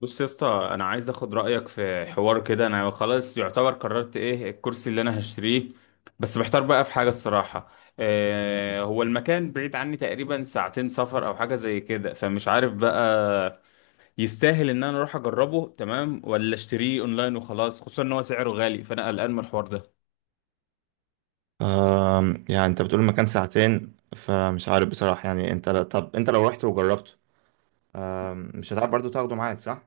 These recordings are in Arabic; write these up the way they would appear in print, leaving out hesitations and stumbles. بص يا اسطى، انا عايز اخد رايك في حوار كده. انا خلاص يعتبر قررت ايه الكرسي اللي انا هشتريه، بس محتار بقى في حاجه الصراحه. آه، هو المكان بعيد عني تقريبا ساعتين سفر او حاجه زي كده، فمش عارف بقى يستاهل ان انا اروح اجربه تمام ولا اشتريه اونلاين وخلاص، خصوصا ان هو سعره غالي، فانا قلقان من الحوار ده. يعني انت بتقول المكان ساعتين فمش عارف بصراحة. يعني انت طب انت لو رحت وجربته مش هتعرف برضو تاخده معاك، صح؟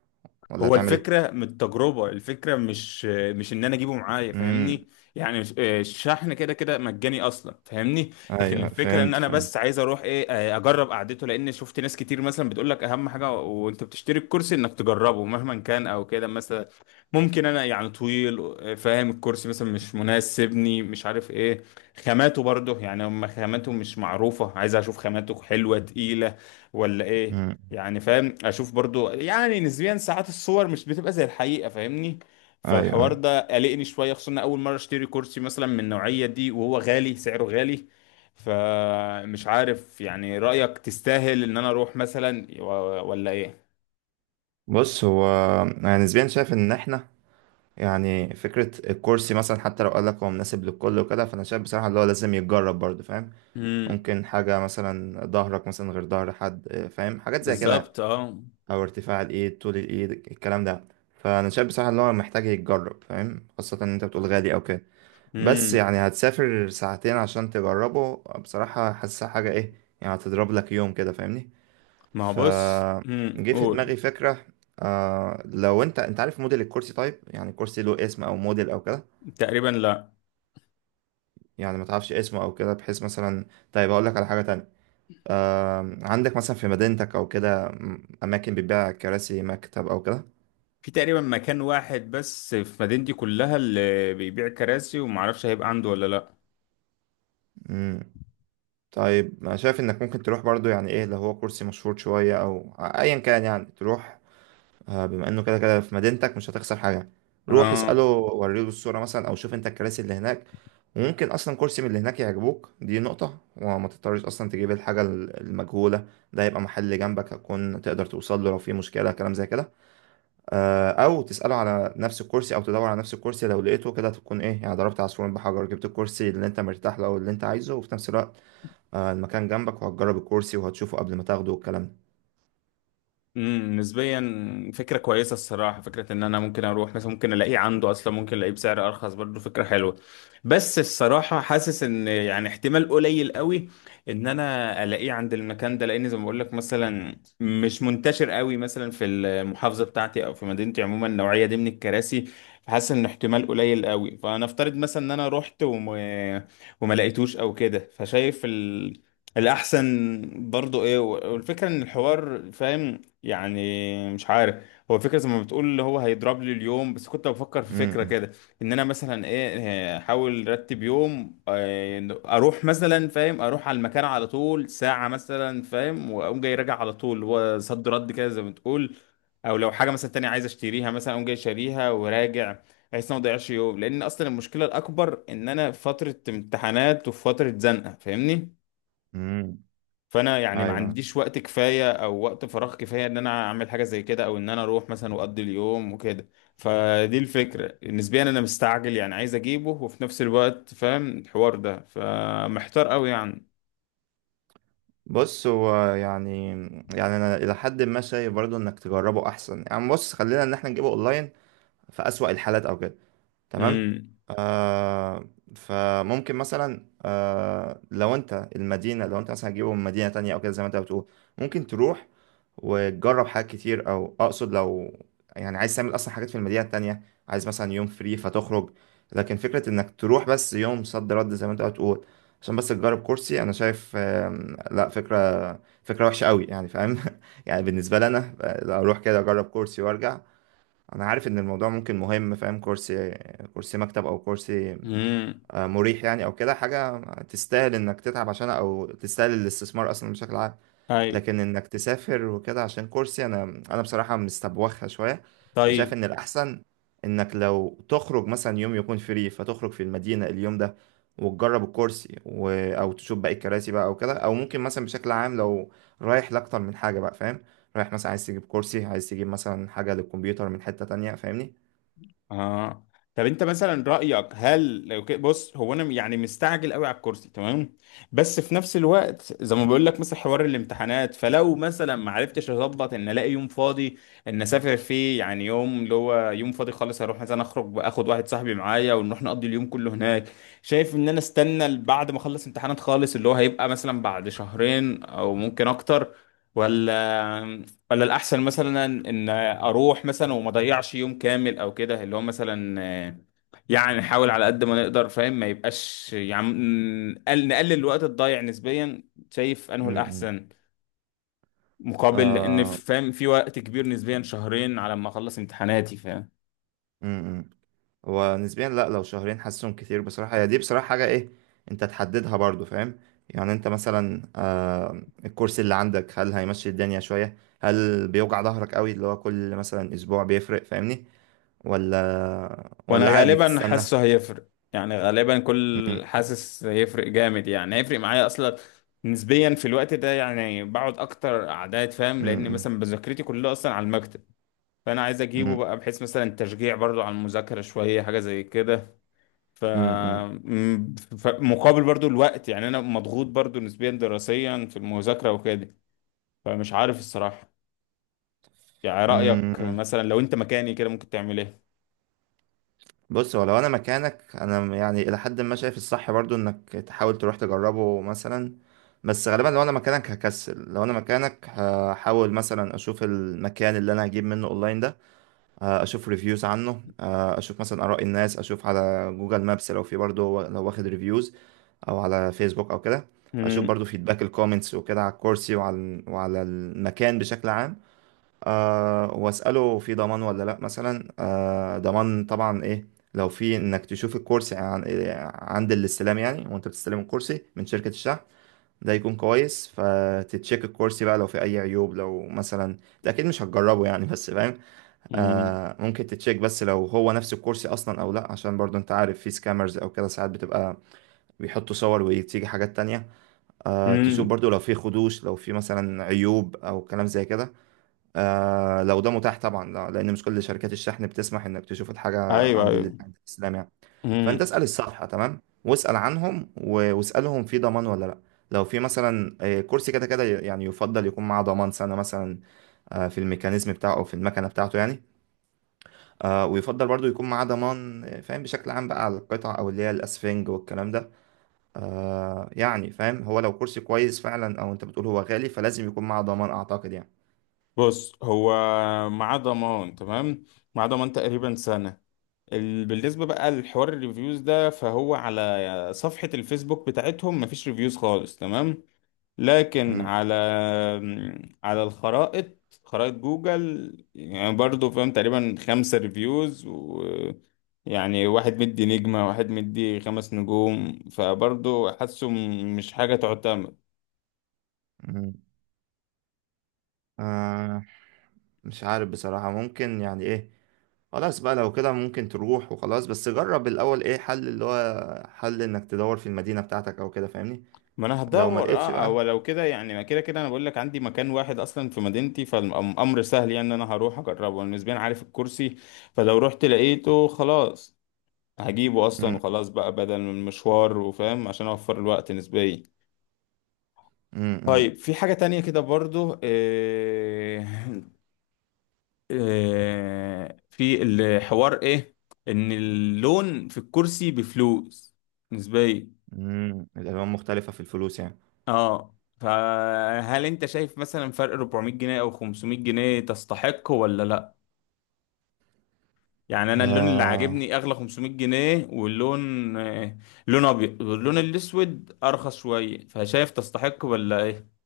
ولا هو هتعمل ايه؟ الفكرة من التجربة الفكرة مش ان انا اجيبه معايا، امم. فاهمني؟ يعني الشحن كده كده مجاني اصلا، فاهمني؟ لكن ايوه الفكرة ان فهمت انا فهمت. بس عايز اروح ايه، اجرب قعدته، لان شفت ناس كتير مثلا بتقول لك اهم حاجة وانت بتشتري الكرسي انك تجربه مهما كان او كده مثلا. ممكن انا يعني طويل، فاهم الكرسي مثلا مش مناسبني، مش عارف ايه. خاماته برضه يعني هم خاماته مش معروفة، عايز اشوف خاماته حلوة تقيلة ولا ايه. امم. يعني فاهم اشوف برضو يعني نسبيا ساعات الصور مش بتبقى زي الحقيقة، فاهمني؟ ايوه فالحوار ايوه. ده قلقني شوية، خصوصا إن اول مرة اشتري كرسي مثلا من النوعية دي، وهو غالي سعره غالي. فمش عارف يعني رأيك تستاهل ان انا اروح مثلا ولا ايه؟ بص هو يعني نسبيا شايف ان احنا يعني فكرة الكرسي مثلا حتى لو قال لك هو مناسب للكل وكده، فانا شايف بصراحة اللي هو لازم يتجرب برضو، فاهم؟ امم، ممكن حاجة مثلا ظهرك مثلا غير ظهر حد فاهم؟ حاجات زي كده. بالظبط اه. او ارتفاع الايد، طول الايد، الكلام ده. فانا شايف بصراحه ان هو محتاج يتجرب، فاهم؟ خاصه ان انت بتقول غالي او كده. بس امم، يعني هتسافر ساعتين عشان تجربه؟ بصراحه حاسسها حاجه ايه. يعني هتضرب لك يوم كده، فاهمني. ما هو ف بص، امم، جه في قول. دماغي فكره. لو انت عارف موديل الكرسي؟ طيب يعني كرسي له اسم او موديل او كده؟ تقريبا لا. يعني ما تعرفش اسمه او كده، بحيث مثلا. طيب هقول لك على حاجه تانية. عندك مثلا في مدينتك او كده اماكن بتبيع كراسي مكتب او كده؟ في تقريبا مكان واحد بس في مدينتي كلها اللي بيبيع كراسي، ومعرفش هيبقى عنده ولا لا. مم. طيب انا شايف انك ممكن تروح برضو، يعني ايه لو هو كرسي مشهور شوية او ايا كان يعني تروح. بما انه كده كده في مدينتك مش هتخسر حاجة. روح اسأله اه. وريله الصورة مثلا او شوف انت الكراسي اللي هناك. وممكن اصلا كرسي من اللي هناك يعجبوك، دي نقطة وما تضطرش اصلا تجيب الحاجة المجهولة. ده يبقى محل جنبك، هتكون تقدر توصل له لو في مشكلة كلام زي كده. او تسأله على نفس الكرسي، او تدور على نفس الكرسي لو لقيته كده تكون ايه يعني ضربت عصفورين بحجر، جبت الكرسي اللي انت مرتاح له او اللي انت عايزه، وفي نفس الوقت المكان جنبك وهتجرب الكرسي وهتشوفه قبل ما تاخده والكلام ده. امم، نسبيا فكرة كويسة الصراحة، فكرة ان انا ممكن اروح مثلا، ممكن الاقيه عنده اصلا، ممكن الاقيه بسعر ارخص برضه، فكرة حلوة. بس الصراحة حاسس ان يعني احتمال قليل قوي ان انا الاقيه عند المكان ده، لان زي ما بقول لك مثلا مش منتشر قوي مثلا في المحافظة بتاعتي او في مدينتي عموما النوعية دي من الكراسي. حاسس ان احتمال قليل قوي. فنفترض مثلا ان انا رحت وما لقيتوش او كده، فشايف الاحسن برضو ايه، والفكره ان الحوار فاهم. يعني مش عارف. هو فكرة زي ما بتقول اللي هو هيضرب لي اليوم، بس كنت بفكر في فكرة امم. كده ان انا مثلا ايه احاول ارتب يوم، اروح مثلا فاهم، اروح على المكان على طول ساعة مثلا فاهم، واقوم جاي راجع على طول، اللي هو صد رد كده زي ما بتقول. او لو حاجة مثلا تانية عايز اشتريها مثلا، اقوم جاي شاريها وراجع، بحيث إن أنا ما اضيعش يوم، لان اصلا المشكلة الاكبر ان انا في فترة امتحانات وفي فترة زنقة، فاهمني؟ امم. فانا يعني ما ايوه. عنديش وقت كفايه او وقت فراغ كفايه ان انا اعمل حاجه زي كده، او ان انا اروح مثلا واقضي اليوم وكده. فدي الفكره. نسبيا انا مستعجل، يعني عايز اجيبه، وفي نفس الوقت فاهم الحوار ده، فمحتار قوي يعني. بص هو يعني انا الى حد ما شايف برضه انك تجربه احسن. يعني بص خلينا ان احنا نجيبه اونلاين في اسوأ الحالات او كده، تمام. امم. آه فممكن مثلا لو انت المدينة، لو انت مثلا هتجيبه من مدينة تانية او كده زي ما انت بتقول، ممكن تروح وتجرب حاجات كتير. او اقصد لو يعني عايز تعمل اصلا حاجات في المدينة التانية، عايز مثلا يوم فري فتخرج. لكن فكرة انك تروح بس يوم صد رد زي ما انت بتقول عشان بس تجرب كرسي، انا شايف لا، فكرة وحشة قوي يعني، فاهم؟ يعني بالنسبة لي انا اروح كده اجرب كرسي وارجع، انا عارف ان الموضوع ممكن مهم، فاهم؟ كرسي، كرسي مكتب او كرسي امم. مريح يعني، او كده حاجه تستاهل انك تتعب عشانها او تستاهل الاستثمار اصلا بشكل عام. ايوه. لكن انك تسافر وكده عشان كرسي، انا بصراحه مستبوخها شويه. فشايف طيب ان الاحسن انك لو تخرج مثلا يوم يكون فري فتخرج في المدينه اليوم ده، وتجرب الكرسي او تشوف باقي الكراسي بقى او كده. او ممكن مثلا بشكل عام لو رايح لاكتر من حاجه بقى، فاهم؟ رايح مثلا عايز تجيب كرسي، عايز تجيب مثلا حاجة للكمبيوتر من حتة تانية، فاهمني. اه، طب انت مثلا رأيك هل لو كده، بص هو انا يعني مستعجل قوي على الكرسي تمام، بس في نفس الوقت زي ما بقول لك مثلا حوار الامتحانات، فلو مثلا ما عرفتش اظبط ان الاقي يوم فاضي ان اسافر فيه، يعني يوم اللي هو يوم فاضي خالص، هروح مثلا اخرج واخد واحد صاحبي معايا ونروح نقضي اليوم كله هناك. شايف ان انا استنى بعد ما اخلص امتحانات خالص، اللي هو هيبقى مثلا بعد شهرين او ممكن اكتر، ولا الأحسن مثلا إن أروح مثلا وما أضيعش يوم كامل أو كده، اللي هو مثلا يعني نحاول على قد ما نقدر فاهم، ما يبقاش يعني نقلل الوقت الضايع نسبيا. شايف أنه امم. الأحسن مقابل، لأن آه فاهم في وقت كبير نسبيا شهرين على ما أخلص امتحاناتي فاهم. امم. ونسبيا لا، لو شهرين حاسسهم كتير بصراحة. هي دي بصراحة حاجة ايه انت تحددها برضو، فاهم؟ يعني انت مثلا الكورس اللي عندك، هل هيمشي الدنيا شوية؟ هل بيوجع ظهرك قوي اللي هو كل مثلا اسبوع بيفرق، فاهمني؟ ولا وأنا ولا عادي غالبا تستنى؟ حاسه هيفرق يعني، غالبا كل امم. حاسس هيفرق جامد، يعني هيفرق معايا أصلا نسبيا في الوقت ده، يعني بقعد أكتر أعداد فاهم، لأن امم. مثلا مذاكرتي كلها أصلا على المكتب. فانا عايز اجيبه امم. بقى بحيث مثلا تشجيع برضو على المذاكره شويه، حاجه زي كده. ف امم. مقابل برضو الوقت، يعني انا مضغوط برضو نسبيا دراسيا في المذاكره وكده. فمش عارف الصراحه، يعني امم، رايك امم. مثلا لو انت مكاني كده ممكن تعمل ايه؟ بص هو لو انا مكانك، انا يعني الى حد ما شايف الصح برضو انك تحاول تروح تجربه مثلا. بس غالبا لو انا مكانك هكسل. لو انا مكانك هحاول مثلا اشوف المكان اللي انا هجيب منه اونلاين ده، اشوف ريفيوز عنه، اشوف مثلا اراء الناس، اشوف على جوجل مابس لو في برضو لو واخد ريفيوز او على فيسبوك او كده. اشوف مم. برضو فيدباك الكومنتس وكده على الكرسي وعلى المكان بشكل عام. واسأله في ضمان ولا لأ، مثلا ضمان طبعا. إيه لو في إنك تشوف الكرسي عند الاستلام يعني، وأنت بتستلم الكرسي من شركة الشحن، ده يكون كويس. فتتشيك الكرسي بقى لو في أي عيوب. لو مثلا أنت أكيد مش هتجربه يعني، بس فاهم. مم. ممكن تتشيك بس لو هو نفس الكرسي أصلا أو لأ، عشان برضو أنت عارف في سكامرز أو كده ساعات بتبقى بيحطوا صور وتيجي حاجات تانية. تشوف مم. برضو لو في خدوش، لو في مثلا عيوب أو كلام زي كده. لو ده متاح طبعا، لا لان مش كل شركات الشحن بتسمح انك تشوف الحاجه ايوه عند ايوه. عند الاسلام يعني. فانت مم. اسال الصفحه تمام واسال عنهم واسالهم في ضمان ولا لا. لو في مثلا كرسي كده كده يعني يفضل يكون معاه ضمان سنه مثلا، في الميكانيزم بتاعه او في المكنه بتاعته يعني. ويفضل برضو يكون معاه ضمان، فاهم بشكل عام بقى على القطع او اللي هي الاسفنج والكلام ده. يعني فاهم هو لو كرسي كويس فعلا او انت بتقول هو غالي، فلازم يكون معاه ضمان اعتقد يعني. بص هو. مع ضمان تمام، مع ضمان تقريبا سنه. بالنسبه بقى لحوار الريفيوز ده، فهو على صفحه الفيسبوك بتاعتهم مفيش ريفيوز خالص تمام، لكن م- على على الخرائط، خرائط جوجل يعني، برضو فاهم تقريبا خمسة ريفيوز، و يعني واحد مدي نجمة، واحد مدي خمس نجوم، فبرضو حاسه مش حاجة تعتمد. م. آه، مش عارف بصراحة ممكن يعني ايه. خلاص بقى لو كده ممكن تروح وخلاص، بس جرب الأول ايه حل، اللي هو حل انك تدور في المدينة بتاعتك او كده، فاهمني. ما انا لو ما هدور اه، لقيتش بقى. او لو كده يعني ما كده كده انا بقول لك عندي مكان واحد اصلا في مدينتي، فالامر سهل يعني، ان انا هروح اجربه، انا نسبيا عارف الكرسي، فلو رحت لقيته خلاص هجيبه اصلا مم، وخلاص بقى، بدل من المشوار وفاهم عشان اوفر الوقت نسبيا. مم، مم. طيب في حاجة تانية كده برضو إيه، إيه في الحوار ايه، ان اللون في الكرسي بفلوس نسبيا. مم، الألوان مختلفة في الفلوس يعني؟ اه، فهل انت شايف مثلا فرق 400 جنيه او 500 جنيه تستحق ولا لا؟ يعني انا اللون اللي آه عاجبني اغلى 500 جنيه، واللون لون ابيض، واللون الاسود ارخص شوية، فشايف تستحق ولا ايه؟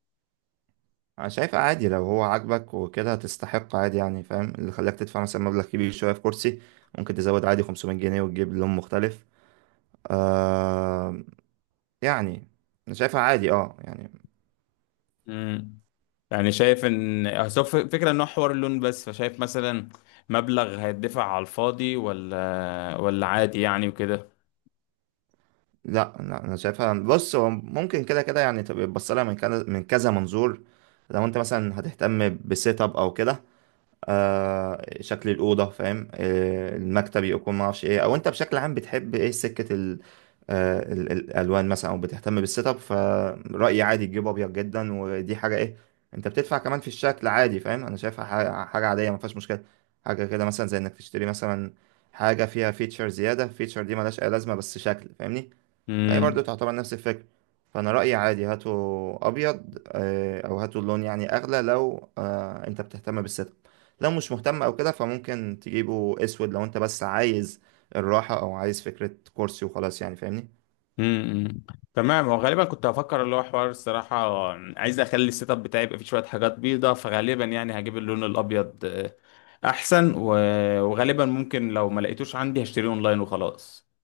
أنا شايف عادي لو هو عاجبك وكده هتستحق عادي يعني، فاهم؟ اللي خلاك تدفع مثلا مبلغ كبير شوية في كرسي ممكن تزود عادي 500 جنيه وتجيب لون مختلف. آه يعني أنا شايفها عادي اه يعني. مم. يعني شايف ان أصل هو فكرة ان هو حوار اللون بس، فشايف مثلا مبلغ هيدفع على الفاضي ولا عادي يعني وكده. لا لا، انا شايفها، بص هو ممكن كده كده يعني تبقى تبص لها من كذا من كذا منظور. لو انت مثلا هتهتم بسيت اب او كده، شكل الاوضه، فاهم؟ المكتب يكون ما اعرفش ايه، او انت بشكل عام بتحب ايه سكه ال آه ال- ال- الالوان مثلا، او بتهتم بالسيت اب. فرايي عادي تجيب ابيض جدا، ودي حاجه ايه انت بتدفع كمان في الشكل، عادي فاهم. انا شايفها حاجة عاديه ما فيهاش مشكله. حاجه كده مثلا زي انك تشتري مثلا حاجه فيها فيتشر زياده، فيتشر دي ملهاش اي لازمه بس شكل، فاهمني. فهي برضو امم. تعتبر نفس الفكرة. فأنا رأيي عادي هاتوا أبيض أو هاتوا اللون يعني أغلى لو أنت بتهتم بالسيت اب. لو مش مهتم أو كده، فممكن تجيبه أسود لو أنت بس عايز الراحة أو عايز فكرة كرسي وخلاص يعني، فاهمني. امم. تمام. هو غالبا كنت هفكر اللي هو حوار الصراحة، عايز اخلي السيت اب بتاعي يبقى فيه شوية حاجات بيضة، فغالبا يعني هجيب اللون الابيض، احسن، وغالبا ممكن لو ما لقيتوش عندي هشتريه اونلاين وخلاص.